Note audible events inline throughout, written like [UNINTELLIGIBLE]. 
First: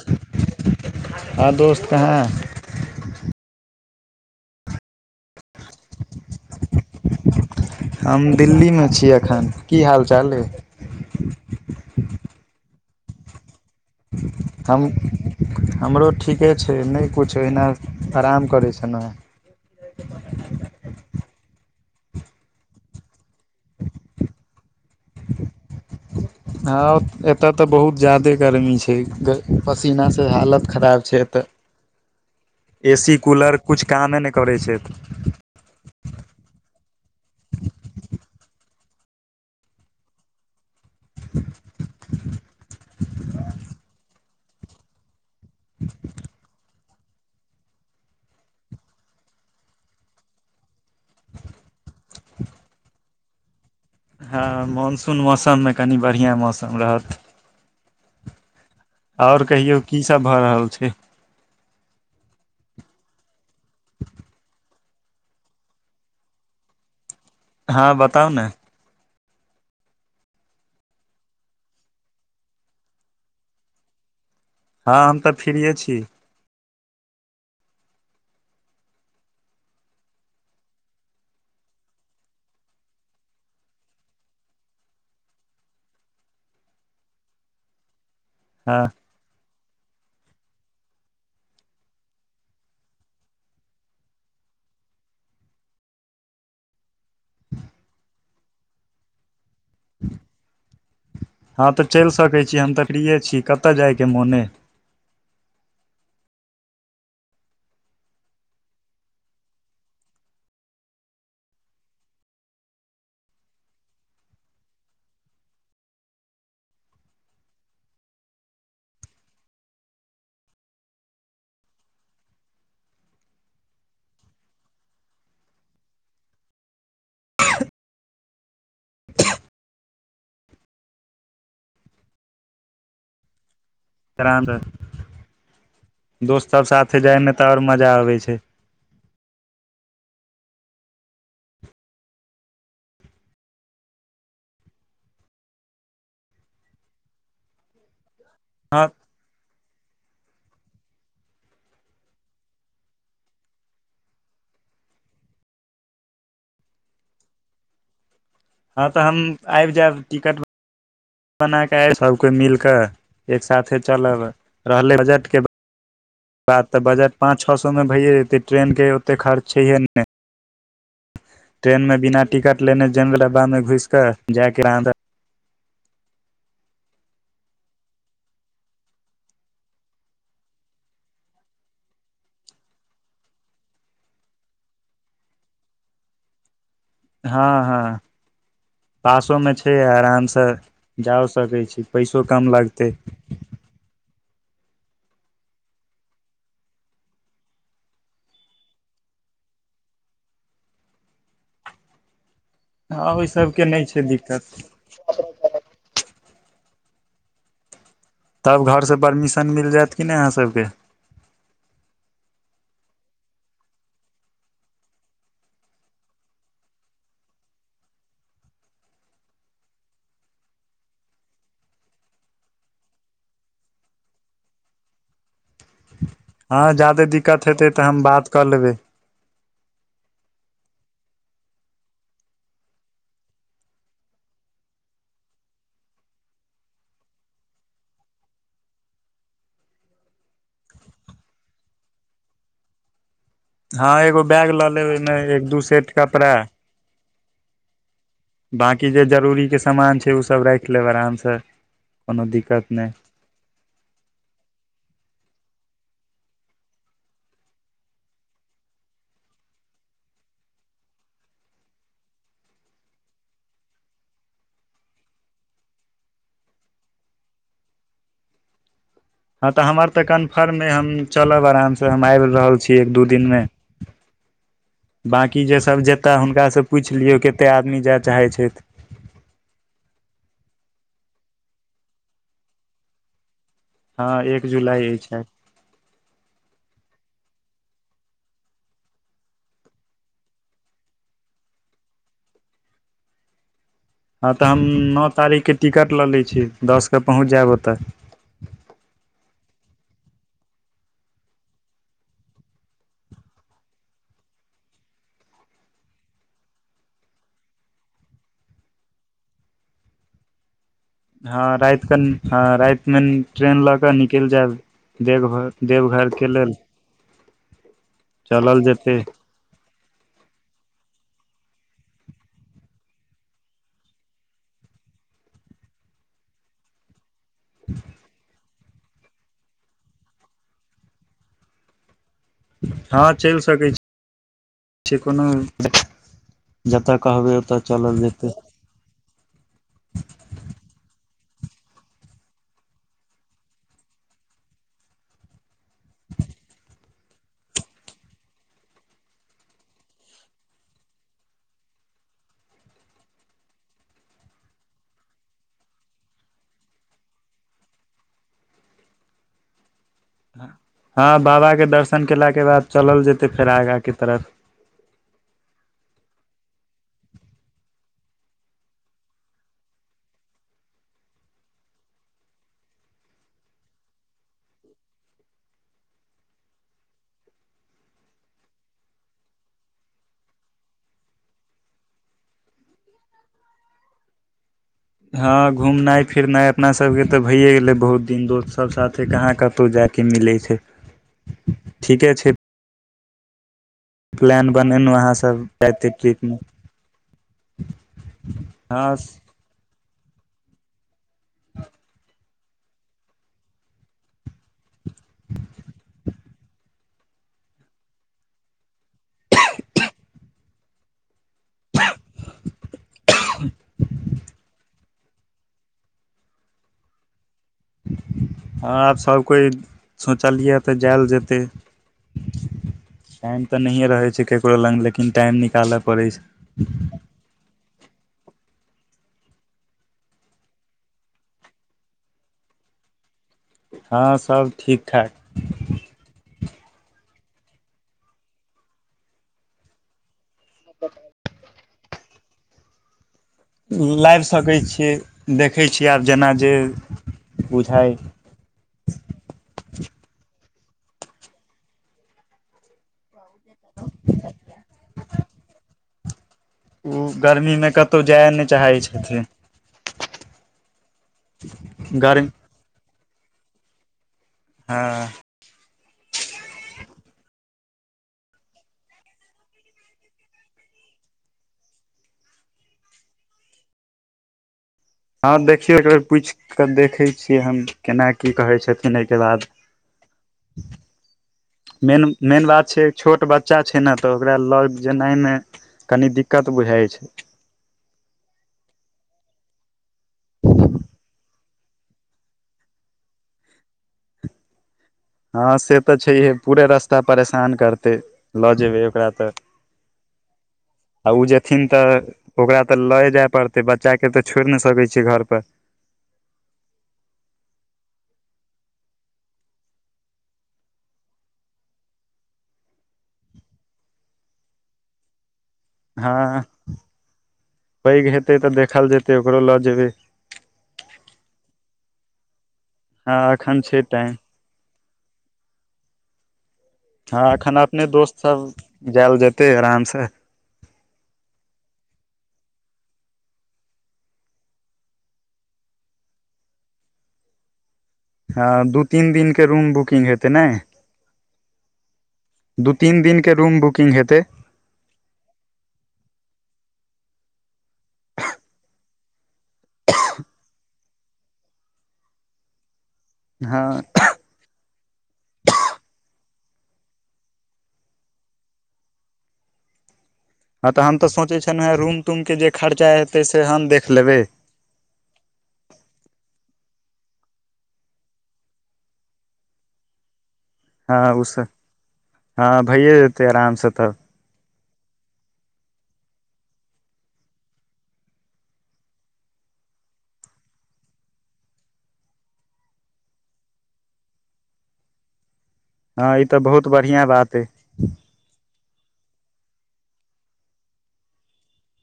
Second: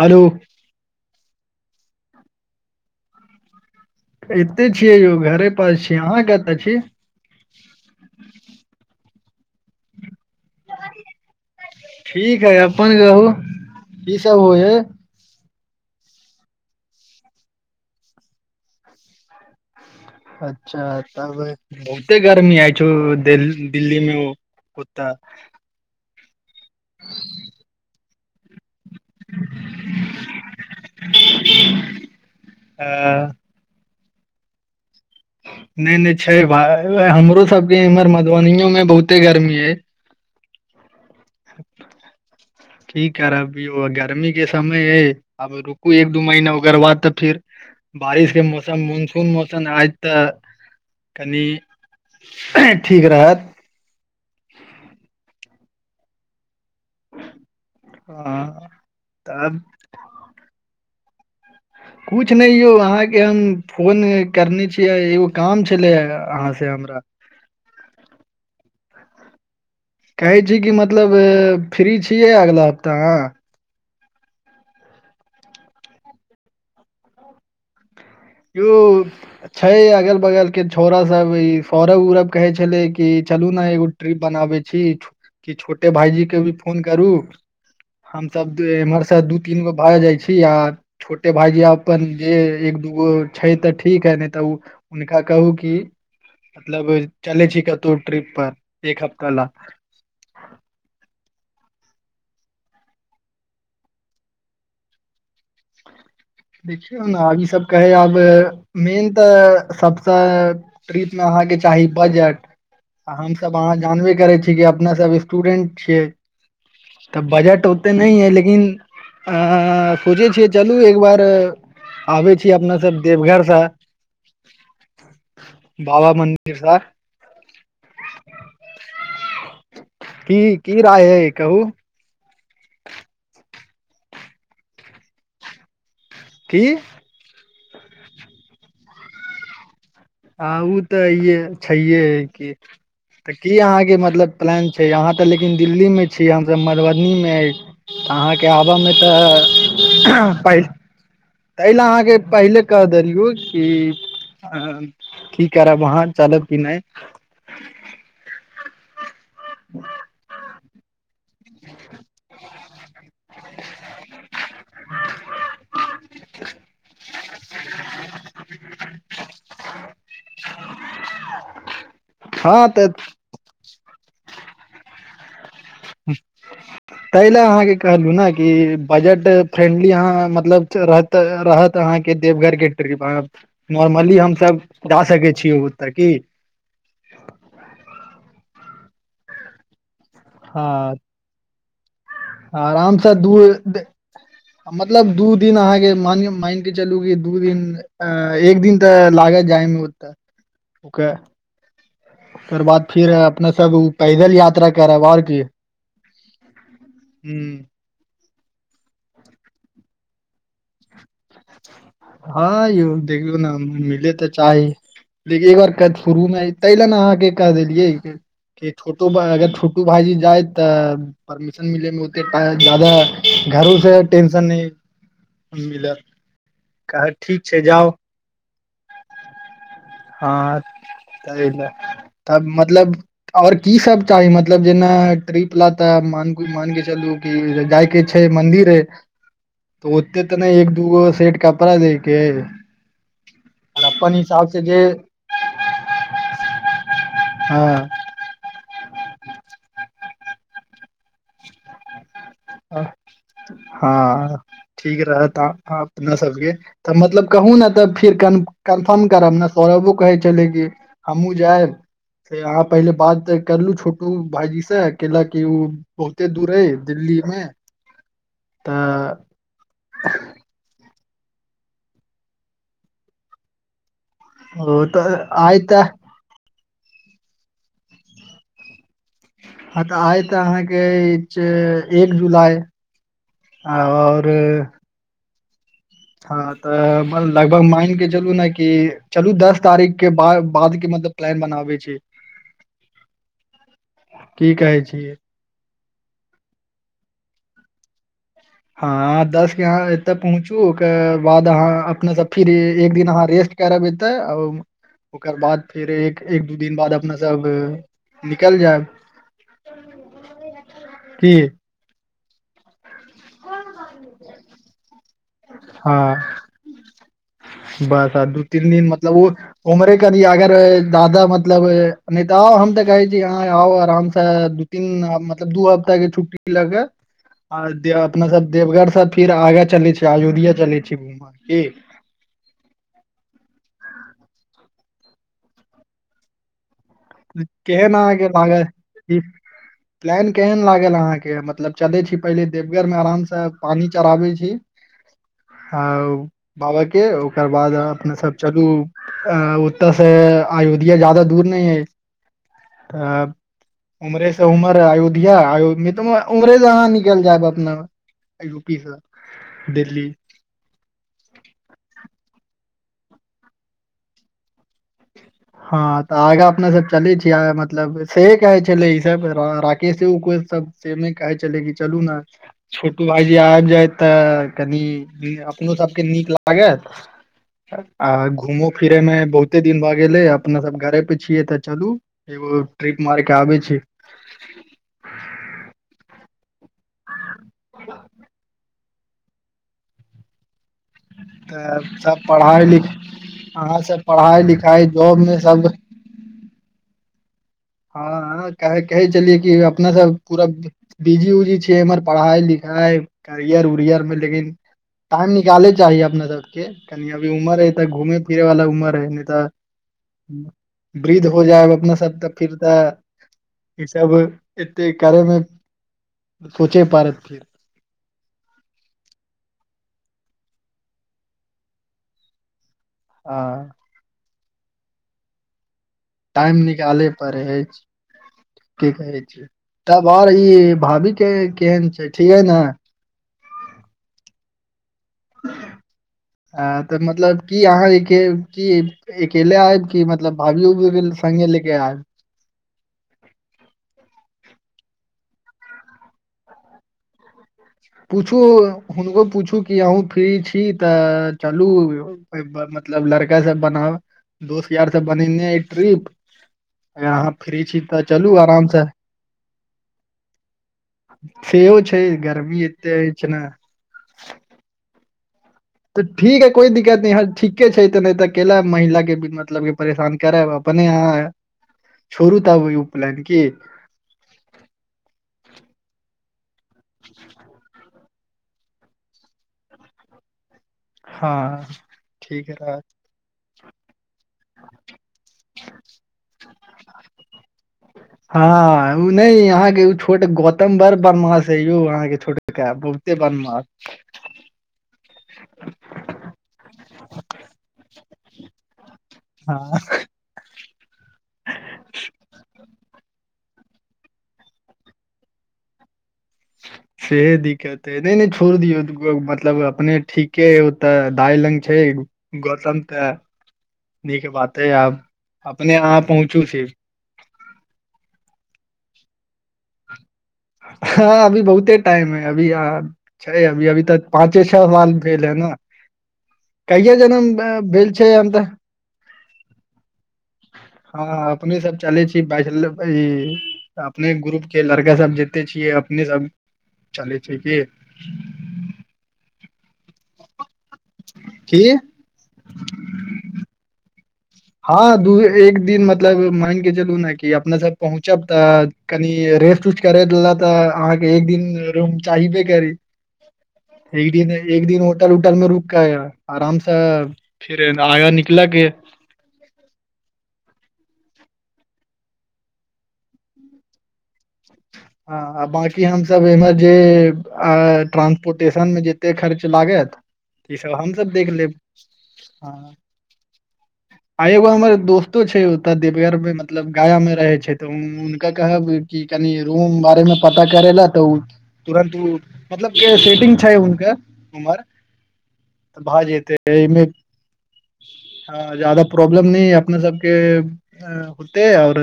hello आ दोस्त कहाँ एते छियै यौ घरे पर छीय अहाँ कतऽ छी हम दिल्लीमे छी की हाल चाल रे ठीक हैय अपन कहू की सब होय हैं हम हमरो ठीके छै नहि किछु ओहिना आराम करै छलौहे अच्छा तब बहुते गर्मी आय छौ दिल्ली मे आय कुत्ता हँ एतय तऽ बहुत ज्यादे गर्मी छै पसीनासँ हालत खराब छै एतय अ एसी कूलर कुछ कामे नहि करै छै अतऽ नहि नहि छै भा हमरो सबके इम्हर मधुबनो मे बहुते गर्मी हैय ठीक करब यौ गर्मी के समय यैं अब रुकू एक दू महिना ओकर बाद तऽ फिर बारिश के मौसम मनसून मौसम आज तऽ कनि ठीक रहत हँ मानसून मौसममे कनि बढ़िआँ मौसम रहत ह [INAUDIBLE] आओर कहियौ की सब भऽ रहल छै कुछ नहि यौ अहाँके हम फोन करने छियै एगो काम छलै अहाँ से [INAUDIBLE] हँ बताउ न कहै छी की मतलब फ्री छीयै अगला हप्ता आहां हँ हम तऽ फ्रीए छी यो छैय अगल बगल के छौड़ सब ई सौरभ उरब कहे छलै कि चलू ने एगो डिरिप बनाबै छी कि छोटे भाईजी के भी फोन करू हम सब हँ एम्हर से दू तीन गो भय जाय छी आ छोटे भाईजी अपन जे एक ओ छै तऽ ठीक है नहि तऽ ओ हुनका कहू कि मतलब चलै छी कतौ ट्रिप पर एक हफ्ता ला हँ तऽ चलि सकै छी हम तऽ फ्रिए छी कतय जायके मन अय देखियौ न इस सब कहै अब मेन तऽ सबस ट्रिप आहा अहाँके चाही बजट हमसभ अहाँ जानबे करै छीय कि अपना सब स्टूडेंट छियै तऽ बजट ओते नैय अयै लेकिन अ सोचै छियै चलू एक बार आबय छी अपना सब देवघरसँ बाबा मन्दिर सअ [INAUDIBLE] की की राय अय कहू दोस्त की सब साथे जाय मे त आओर मजा आबै छैय हँ ओ तऽ अे छैहे की तऽ की अहाँके मतलब प्लान छै अहाँ तऽ लेकिन दिल्ली मे छी हमसभ मधुबनी मे अहाँके आबऽ हँ मे तऽ पैल तैलए अहाँके पहिले कह देलयू कि की करव वहाँ चलव कि नैय हँ तऽ हम आबि जायब टिकट बना कऽ सभ कोइ मिल कऽ एक साथे चलब रहलै बजटके बात तऽ बजट पाँच छह सएमे भैयए जेतै ट्रेनके ओतेक खर्च छैहे नैय ट्रेन मे बिना टिकट हँ लेने तऽ जेन डब्बामे घुसि कऽ जायके आदत [INAUDIBLE] ताहि लए अहाँके कहलू ने कि बजट फ्रेंडली अहाँ मतलबत रहत तऽ रहत आहां अह के देवघर ट्रिप नॉर्मली हमस जा सकै छीयै ओतय की [UNINTELLIGIBLE] हँ हँ पासो में छै आराम से हँ जाओ सकै छी पैसो कम लागतय आरामसँ दू मतलब दू दिन अहाँ के मान मान के चलू क दू दिन अ एक दिन तऽ लागत जा जा में ओत ओकर बाद हँ फिर ओहि अपने सबके सब ओ नहि छै पैदल दिक्कत यात्रा करब आओर कि हू तब घरसँ परमिशन मिल जायत कि नहि अहाँ सभके हँ यौ देखलो ने मिले तऽ चाही लेकिन एक बार क शुरूमे ह ताहि ल ने अहाँके के देलियै छोटो अगर छोटो भाईजी जाय तऽ परमिशन मिले मे ओतेटा जादाा घर उ से टेनशन नहि मिलत हँ जादे कह ठीक दिक्कत छै हेते तऽ जाउ हम बात कऽ लेबै है आ तही ल तब मतलब और की सब चाही मतलब जेना ट्रिप ला त मानक मान के चलू की जाइके छै मंन्दिर तऽ ओते तऽ नहि एक दूगो सेट कपड़ा लेके हँ एगो बैग लऽ लेब ओहिमे एक दू सेट कपड़ा हँ बकी जे जरुररी के सामान छै ओ सब राख लेब आराम से कोनो दिक्कत नहि हँ ठीक रह त ह अपना सबके तऽ मतलब कहु ने तऽ फिर कन्फर्म करब ने सौरभो कहे छले की हमहु जाएब से अहाँ पहिले बात करलु छोटू भाायजी से क लाक ओ बहुते दूर हय दिल्ली हमे हँ तऽ हमर तऽ कन्फर्ममे हम चलब आराम से हम आबि रहल छी एक दू दिन मे ओ तऽ बाँकी आइ जेसभ तऽ जेयतह हुनकासँ पूछि लियौ कतेक आदमी जाय चाहै छथि हँ तऽ आइ तऽ अहाँके एक जुलाई हँ आओर एक जुलाई अछि हँ तऽ लगभग मान के चलू ने कि चलु दस तारीख केाद बाद के म त प्लन बनाबै छै [UNINTELLIGIBLE] हँ तऽ की हम कहै नओ छियै तारीखके टिकट लऽ लै छी दसके पहुँच जायब ओतय हँ दस के यहाँ एतऽ पहुँचू ओकर बाद अहाँ अपनेसँ फिर एक दिन अहाँ रेस्ट करब एतत ओकर बाद फेर एक एक दू दिन बाद अपना सब निकलि जायब की हँ राइत क नइ हाँ रइत में ट्रेन लऽ कऽ निकलि जायब देवर देवघर हँ के लेल बस आ दू चलल तीन दिन जेतै मतलब ओ उमरे क न अगर दादा मतलब मतलब नहि तऽ आउ हम तऽ कहे छी यहाँ आउ आराम से दू तीन मतलब दू हप्ता के छुट्टी लके आ दे अपना सब देवघढ़रसँ फिर आगा चलै छी अयोध्या चलै छी घूम की हँ चलि सकै छी कोनो जतय कहबै ओतय केहन चलल अहाँ जेतै के लागल प्लान केहन लागल अहाके के मतलब चले छी पहिले देवघर मे आराम से पानी चढ़ाबे छी अ बाबा के ओकर बाद अपने सब चलू अ ओतऽ से अयोध्या ज्यादा दूर नहि है ए उमरे से उमर अयोध्यायो त उमरे से अहाँ निकल जायब अपना अल्लु पीसअ हँ बाबा क दर्शन केलाके बाद चलल जेतै फेर आगाँ के तरफ हँ तऽ आगा अपना सब चलै छिय मतलब से कहै छले ई सब राकेश उक सब से नैय कहैय छलै कि चालु न छोटू भाइजी आबि जाय तऽ कनि अपनो सभके निक लागत आ घूमो फिरे में बहुते दिन बाद अपना सब घरे पे छिय तऽ चलू एगो ट्रिप मार के आबे छी हँ घुमनाइ फिरनाइ अपना सबके तऽ भइए गेलै बहुत दिन दोस्त सब साथे कहाँ कतौ जाइके मिलै छै तऽ ठीके सब छै पढ़ाइ लिख अहाँ सब पढ़ाई प्लान लिखाइ बनेलहुँ अहाँ जॉब मे सब जायते ट्रिप मे हँ कहे हँ हँ चछलियैए कि अपना सब पूरा बीजी उजी छिय हमर पढ़ाई लिखाई करियर उरियर मे लेकिन टाइम निकालै चाही अपना सभके कनि अभी उमर हौ तऽ घूमै फिरैवालला उमर हौ नहि तऽ वृद्ध हो जाय अपना सब तऽ फिर तऽ ई सब कार्यमे सोचे पारत फेर हँ आब सभकोइ सोचलियै तऽ जायल जेतै ह टाइम तऽ नहिए रहैत छै केकरो लग लेकिन टाइम निकालब टाइम निकालै परय अछि [INAUDIBLE] की कहै छै तब भाई ई भाभी के केहन छै ठीके ने हँ सब ठीक ठाक ह तऽ मतलब की अहाँ क अकेले आयब कि मतलब भाभीओ क उभीर संगे लेके आब लैब सकैय छियै देखै छियै आब जेना जे बुझाइ पुछू हुनको पुछू कि अहूँ फ्री छि कि तऽ चलू मतलब लड़की कैसे बनाउ दोस्त यार सब बनेने अय ट्रिप उ अगर अहाँ फ्री गर्मीमे छी कतो तऽ जाय चलू नहि आराम चाहै से छथिन सेहो छै गर्मी एते अछि छै ने हँ तऽ ठीक है कोइ दिक्कत न ह ठीके छै तऽ नय तऽ केलय महिला के बि मतलब परेशान करब अपने छोड़ू तऽब उपलैन की [INAUDIBLE] हँ देखियौ एक बेर पूछि कऽ देखै छियै हम केना की कहै छथिन ऐके बाद हँ मेन ठीक मेन बात रहत छै छोट बच्चा बच्चा छै ने तऽ ओकरा लअ जेनाइ मे कनि दिक्कत बुझाइ छै हँ इ नैइ इ अहाँके छोट गौतम बर बदमाश ऐय यौ अहाँके छोट [INAUDIBLE] [INAUDIBLE] हँ से तऽ छैहे पूरे रास्ता परेशान करतै लऽ जेबै ओकरा तऽ हँ [INAUDIBLE] आ ओ जेथिन तऽ ओकरा तऽ लए जाय पड़तै बच्चाकेँ तऽ छोड़ि नहि सकय छै घरपर [INAUDIBLE] सेहे दिक्कत हे नहि नहि छोड़ दियौ दगो मतलब अपने ठीके ह ओते दाइ लंग छै गौतम त ह न के बाते आब अपने अहाँ हँ पहुँचू छी देखायल जेतै ओकरो लऽ जेबै हँ अभी बहुते टाइम है अभी हँ छै अभी एखन अभी तऽ टाइम पाँचे छ साल ब ने कैय ज ने हँ बल छै आम तऽ त आरामसँ हँ अपने सब चले छी ब अपने ग्रुप के लड़का सब जतय छीयै अपने सब चलै छै कि हँ दू तीन दिनके रूम बुकिंग हेतै ने की दू तीन दिन के रूम बुकिंग हेतै हँ दू एक दिन मतलब मान के चलू ने कि अपने सब पहुँचब तऽ कनि रेस्ट उस् करेेल तऽ अहाँके एक दिन रूम चाहबे करी हँ एक दिन एक दिन होटल उटल मे रुक कऽ आरामसँ फिर आगाँ निकल के हँ तऽ हम तऽ सोचै छियहु हेँ रूम तूमके जे खर्चा हेतै से हम देख लेबै हँ बकी हमसभ एहिमेर जे ट्रानंसपोर्टेशनमे जते खर्च लागत ई सब हमस हँ देख उस लेब हँ ह भइए जेतै आरामसँ तऽ आ एगो दोस्तो छै ओतऽ देवघर मे मतलब गाया मे रहे छै तऽ हुनका कहब की कनि रूम बारे मे पता करै ला तऽ ओ तुरन्त ओ मतलब के सेटिंग छै हुनकर उमर तऽ भा हँ ई जेते तऽ है बहुत एहिमे बढ़िआँ बात अइ ह ज्यादा प्रॉब्लम नहि अपना सबके होते आऔर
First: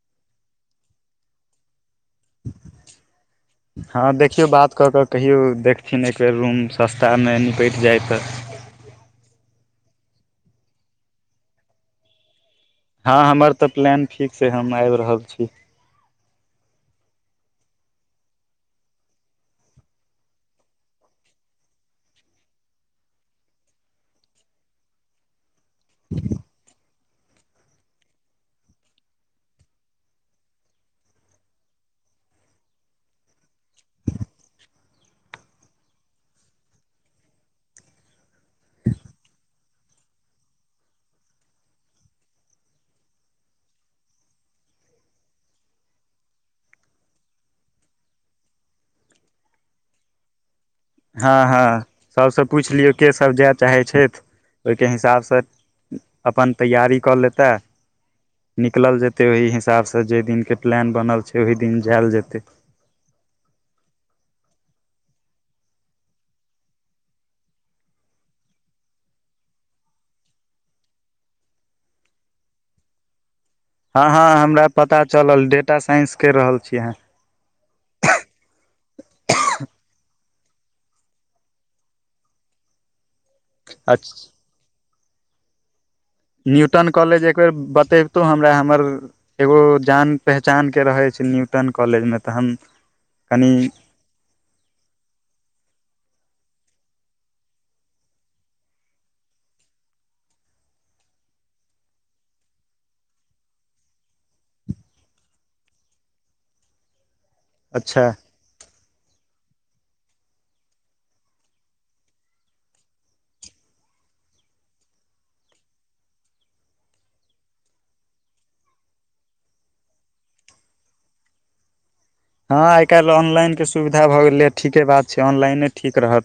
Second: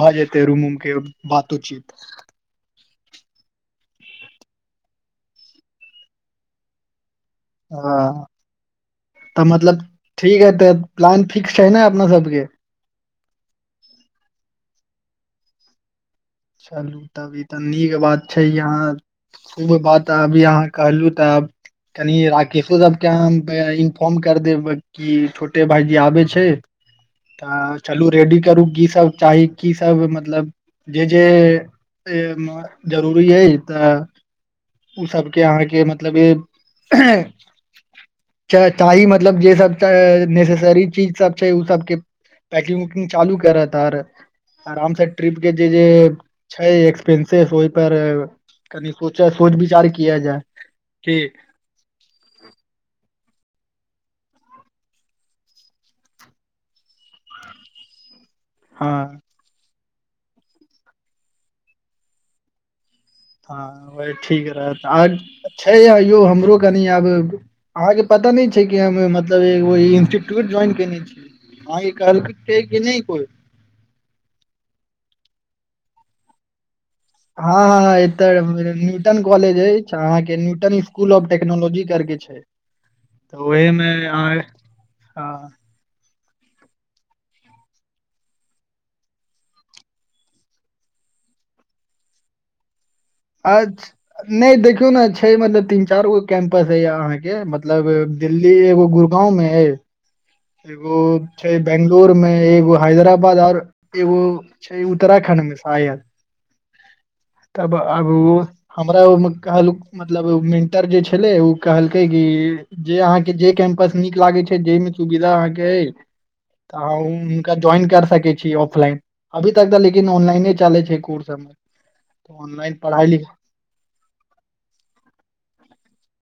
भए जेते रूम उम के बातचित हँ देखियौ बात कऽ क कहियौ देखथिन एक बेेर रूम सस्तामे निपटि ह जाय तऽ तऽ मतलब ठीक है तऽ प्लान फिक्सड है ने अपना सबके हँ हमर तऽ प्लान फिक्स ह हम आबि रहल छी चलू तब ई तऽ नीक बात छै यहाँ शुभ बात अभी अहाँ कहलहु तऽ आ कनि राकशोदबके इन्फॉर्म कर देब कि भाईजी आबे छै तऽ चलू रेडी करू की सब चाही की सब मतलब जे जे जरूरी अइ तऽ ओसभके अहाँके मतलब ई च चाही मतलब जे सब नेसेसरी चीज सब छै ओ सबके पैकिंग वकिंग चालू करे परत आराम से ट्रिप के जे जे छै एक्सपेंसिस ओहि पर कनि सोच सोच विचार किया जाय की हँ हँ सभसँ पुछि लियौ केसभ जाय चाहै छथि ओहिके हिसाबसँ अपन तैयारी कऽ लेतै निकलल हँ जेतै ओहि हिसाबसँ जाहि दिनके प्लान बनल छै ओही दिन जायल जेतै हँ वह ठीक रह छै या यो हमरो कनि आब अहाँके पता पता नहि छै कि हम मतलब एो इंस्टीट्यूट ज्वाइन केने छियै हँ ई कहलपतै कि नहि कोइ हँ हँ हमरा पता चलल डेटा साइंस कर रहल छी हँ हँ एतऽ न्यूटन कॉलेज अछि अहाँके स्कुल ऑफ टेकनोलॉजी करके छै तऽ ओहिमे हँ न्यूटन कॉलेज एक बेेर बतेबतो हमरा हमर एगो जान पहचान के रहय छै न्यूटन कॉलेजमे तऽ हम कनि अच्छा नहि देखियौ ने छै मतलब तीन चार गो कैंम्पस हय या अहाँ के मतलब दिल्ली एगो गुरगांव मे हय एगो छै बंगलोुर मे एगो हैदराबाद आऔर एगो छै उत्तराखंड शायद [INAUDIBLE] तब अच्छा अब मेंटर छैलाई ऊ कहलकई कि जे नीक लागैत छै जाहि मे सुविधा अहाँ के आई तऽ हुनका ज्वाइन कर सकै छी ऑफलाइन अभी तक तऽ लेकिन ऑनलाइने चलै छै कोर्स हमर तऽ हँ ऑनलाइन आइ पढ़ाइ काल्हि लिखाइ ऑनलाइनके सुविधा भऽ गेलै ठीके बात छै ऑनलाइने ठीक रहत